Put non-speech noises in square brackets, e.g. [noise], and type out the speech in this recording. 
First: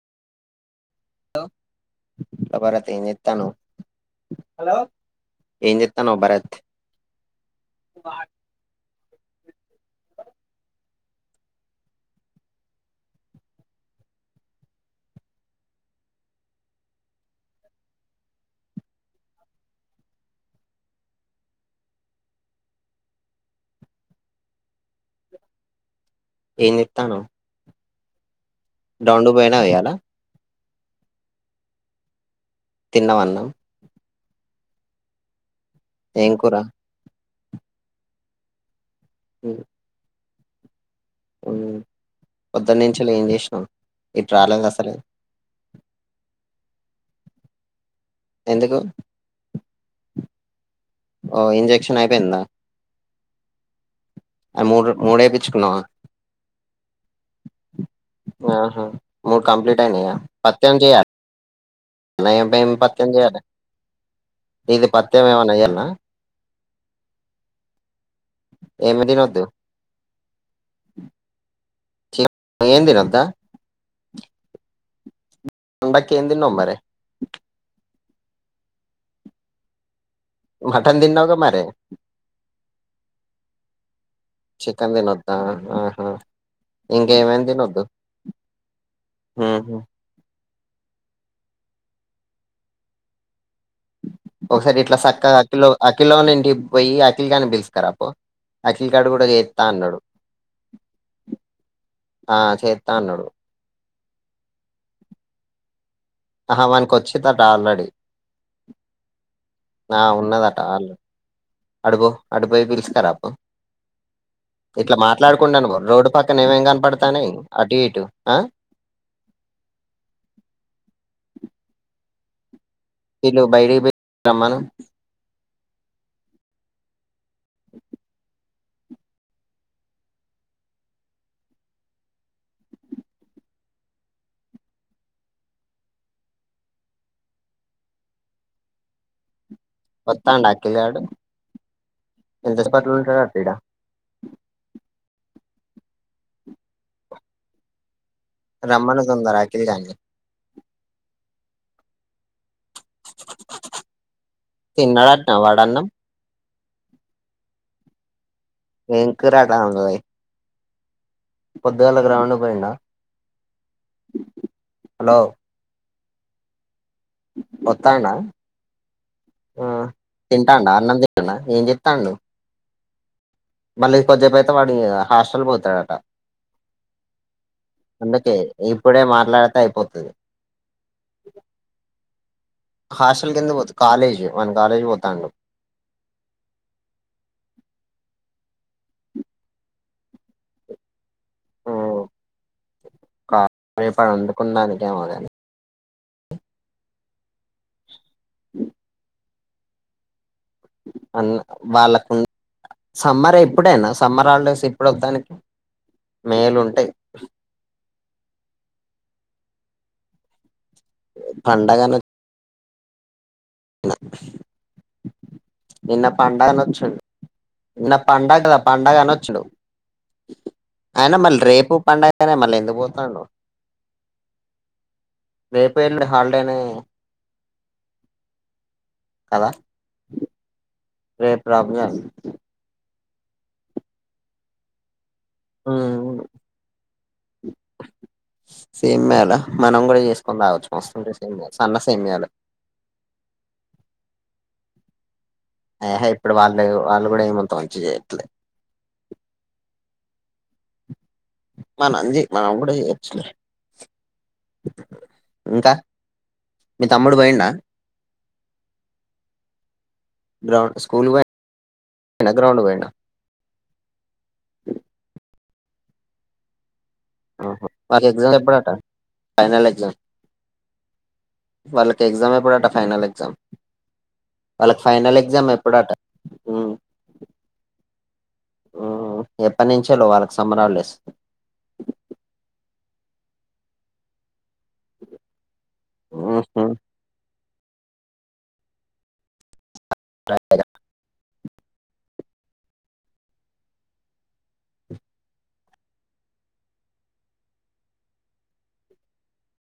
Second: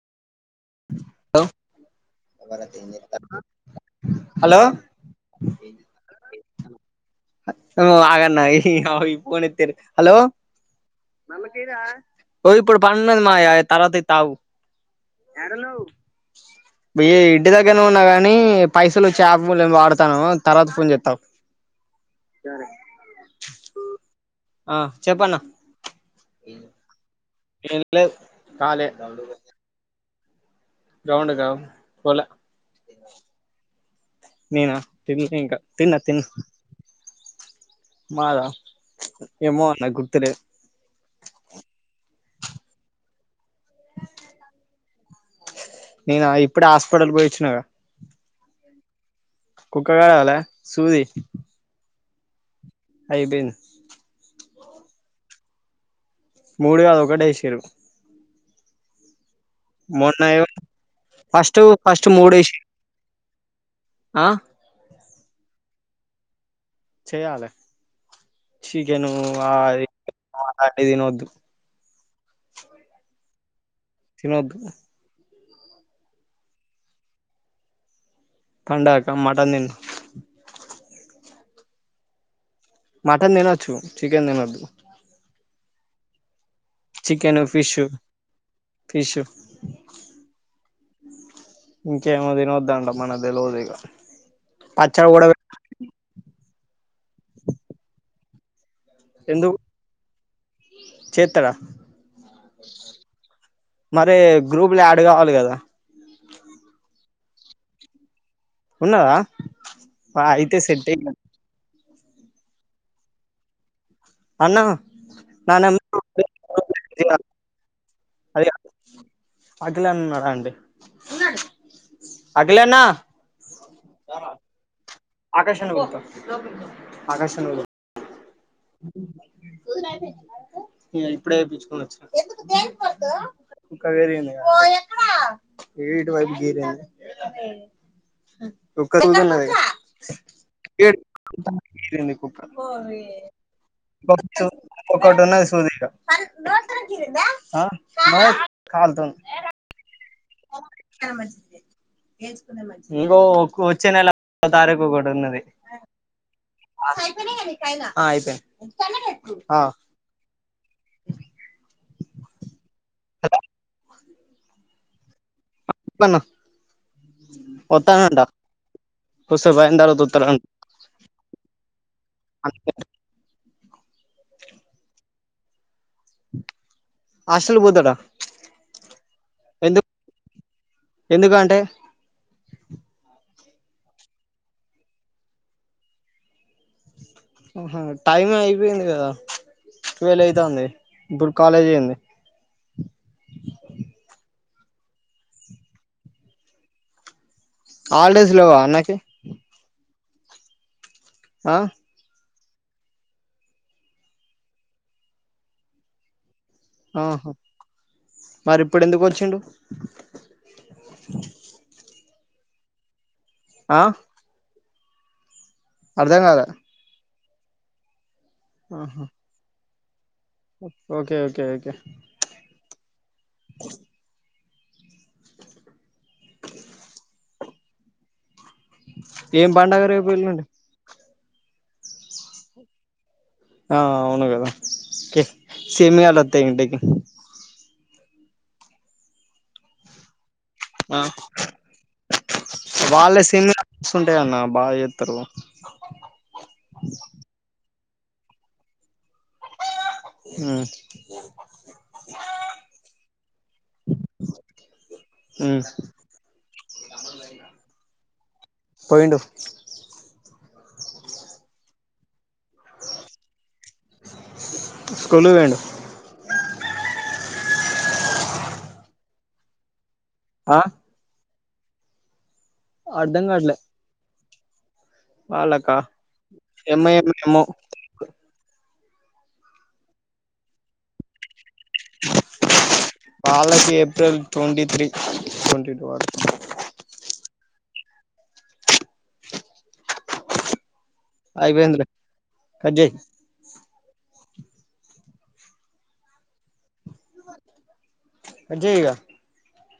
Hello Bharat ఏ చెత్తాను hello ఏం చెత్తాను భరత్ అగన్నా అయి పోన్తేరు హలో మీ అమ్మ కి ఇర ఓ ఇప్పుడు పని ఉన్నది మా తరావాతి ఇతఅగు ఆడఉన్నావ్ య్య ఇంటి దగ్గరనే ఉన్నా కాగాని పైసలు చేప వాడతాను తర్వాత ఫోన్ చెస్తావుఅగు సరే ఆ చెప్పన్న అన్న ఏం జేత్తన్నవ్? ఏం లేదు డాోండుూ బైనా వయలా గ్రాండ్ కా పోలే తిన్నావా అన్నం నేనా తిలే ఇంకా తిన్న తిన్న ఏం కూర మాదా ఏమో అన్న గుర్తు లేదు హమ్ పొదట్ నుచి ఎం చేసినవ్ ఇటు రాలేదు అసలు నేను ఇప్పుడే హాస్పిటల్ పోయి ఇచ్చినకదా ఎందుకు కుక్క కాడ వాాల సూది యి పంద అయిపోయింది మ మూడే పిచ్ుకున్నా మూడు కాదు ఒకటి వేసారు ఆహా మూడు కంప్లీట్ అయినాయా పత్యం చెయాలి ఫస్ట్ ఫస్ట్ మూడేసి అబమి పత్యం చేయాలి ఆ ఇది పత్యమ ఏమనాయ్యాలన్న చేయాల ఏమి చికెన్ తినొద్దు ఏం తినొద్దా తినొద్దు పండకి ఏం తిన్నావ్ మరి పండక్క మటన్ తిన్న మఠన్ తిన్నావుగా మరి మటన్ తినొచ్చు చికెన్ తినొద్దు చికెన్ తినొద్దా ఆహా చికెన్ ఇంకేం ఫిష్ తినద్దు ఫిష్ హ ఇంకేమో దిన వద్దాంంట మనకు తెలవదు ఇగ ఒకసారి ఇట్లా పచ్చడి కూడా చక్కగా అకిలో అకిలోని ఇంటి పోయి అఖల్ గానే పిలుసుకారు అప్పు అఖిల్ కాడు కూడా ఎందుకు చేస్తా అన్నాడు చేత్తడా ఆ చేతా అన్నడు మరి గ్రూప్ లో యాడ్ కావాలి కదా ఆహ వానికి వచ్చిదట ఆల్రెడీ ఉన్నాదా అయితే సెట్ అయ అడబో అడబోయి పిల్స్కపు అన్నా ఇట్లా నా మాట్లాడుకుంటడాను నెంబర్ రోడ్డు పక్కనే ఏమేం కనపడతానే అటు ఇటు ఆ అది అకిలాన ఉన్నారా అండి అకిలానా ఇలు బయట రమ్మాను ఆకాశన్న పిలుస్తుండు ఆకాశన్న న ఇప్పుడే వయిించుకొని వచ్చా కవర ఏటు వైపు గర చక్కూజ వస్తాండు అఖిల్ [unintelligible] ఏ గాడు ఎంతసేపట్లో [unintelligible] ఉంటాడట ఈడ ఒకటి ఉన్నది సుది ఏడ బ రమ్మను కాాలతుంది తొందర అఖిల్ గాని మంచిదే ఏస్ ఇంకో ఒ వచ్చే నెల తారీకు ఒకటి తిన్నాడట ఉన్నది వాడన్నం అతే అయితే ఎం కూర రాంబయ్ పొద్దుగాేల గ్రాౌండ్కు పోయిండా హలో ప్పన్న ఒత్తడా వస్తే ఆ పోయిన తర్వాత వత్తాడంట తింటాండా అన్నం తింటండా ఏం చెతాండూ మళ్ళీ కొంచ్చేపైంతే వాడి హాస్టల్ పోతాడట హాస్టల్ పోతాడా అందుకే ఇప్పుడే మాట్లాడితే అయిపోతది ఎందుకు అంటే హాస్టల్ కెందుకు పోతు కాలేజు వని కాలేజీకి పోతాండు ఆహా టైమే అయిపోయింది కదా టువెల్ అయితంది ఇప్పుడు కాలేజ్ ఏందీ కుండానికేమొగాని హాలిడేస్ లేవ అన్నాకి అన్న ఆ వాళ్ళ కున్ సమ్మర్ ఎప్పుడేనా సమ్మర్ హాలిడేస్ ఇప్పుడోతానై ఆహా మరి ఇప్పుడెందుకు వచ్చిండు పండగనో ఆ న్న నిన్న అర్ధం కాలే పండగనోచ్చిండు నిన్న పండగర పండగ ఆహా అని ఒచ్చుడు ఓకే అయినా మళ్ళీ ఓకే ఓకే రేపు పండగనే మళ్ళ ఎందుకు పోతుా రేపేల్డు హల్ిడేనే ఏం పడగ రేపు ఎల్లుండి రేప్ రంజాన్ ఆ అవును కదా కే సేమియాలోత్తాయ్ ఇంటికి సేమ్య లా మనం కూడా చేస్ చ్చు కొని తాగొచ్చు ఆ మస్తుంటాయి సేమ్యాలు సన్న సేమ్యాలు వాళ్ళ సేమియా మస్తుంటాయి అన్న బాగా చేత్తరు ఆహా ఇప్పుడు వాళ్ళు వాళ్ళు కూడా ఏమంత మంచి చేయట్లే హుమ్మ్ మ నందిీ మనం కూడా చెయ్యొచ్చులే మ్మ్ ఇంకా మీ తమ్ముడు పొఇండా పోఇండు గ్రాండ్ స్కూల్ డా గ్రౌండ్ పోఇండ స్కూల్ కి పోయిండు ఆహ పార్గ్స్ గ్జాడ్ ఎప్పుడట ఫైనల్ ఎగ్జామ్ ఆ వాళ్ళకి ఎగ్జామ్ ఎప్పుడాట ఫైనల్ అర్ధం ఎగ్జామ్ కావట్లే వాళ్ళకి ఫైనల్ ఎగ్జామ్ వాళ్ళకా ఎప్పుడట హు ఏమో ఏమో ఏమో ఆ ఎప్పటి నుంచేలో వాళ్ళకి సమ్మర్ హాలీడేస్ వాళ్ళకి April twenty three twenty two అట్ ఉహు రాట్లేదా అయిపోఇంది లే కట్ చెయ్ కట్ చెయ్ ఇగ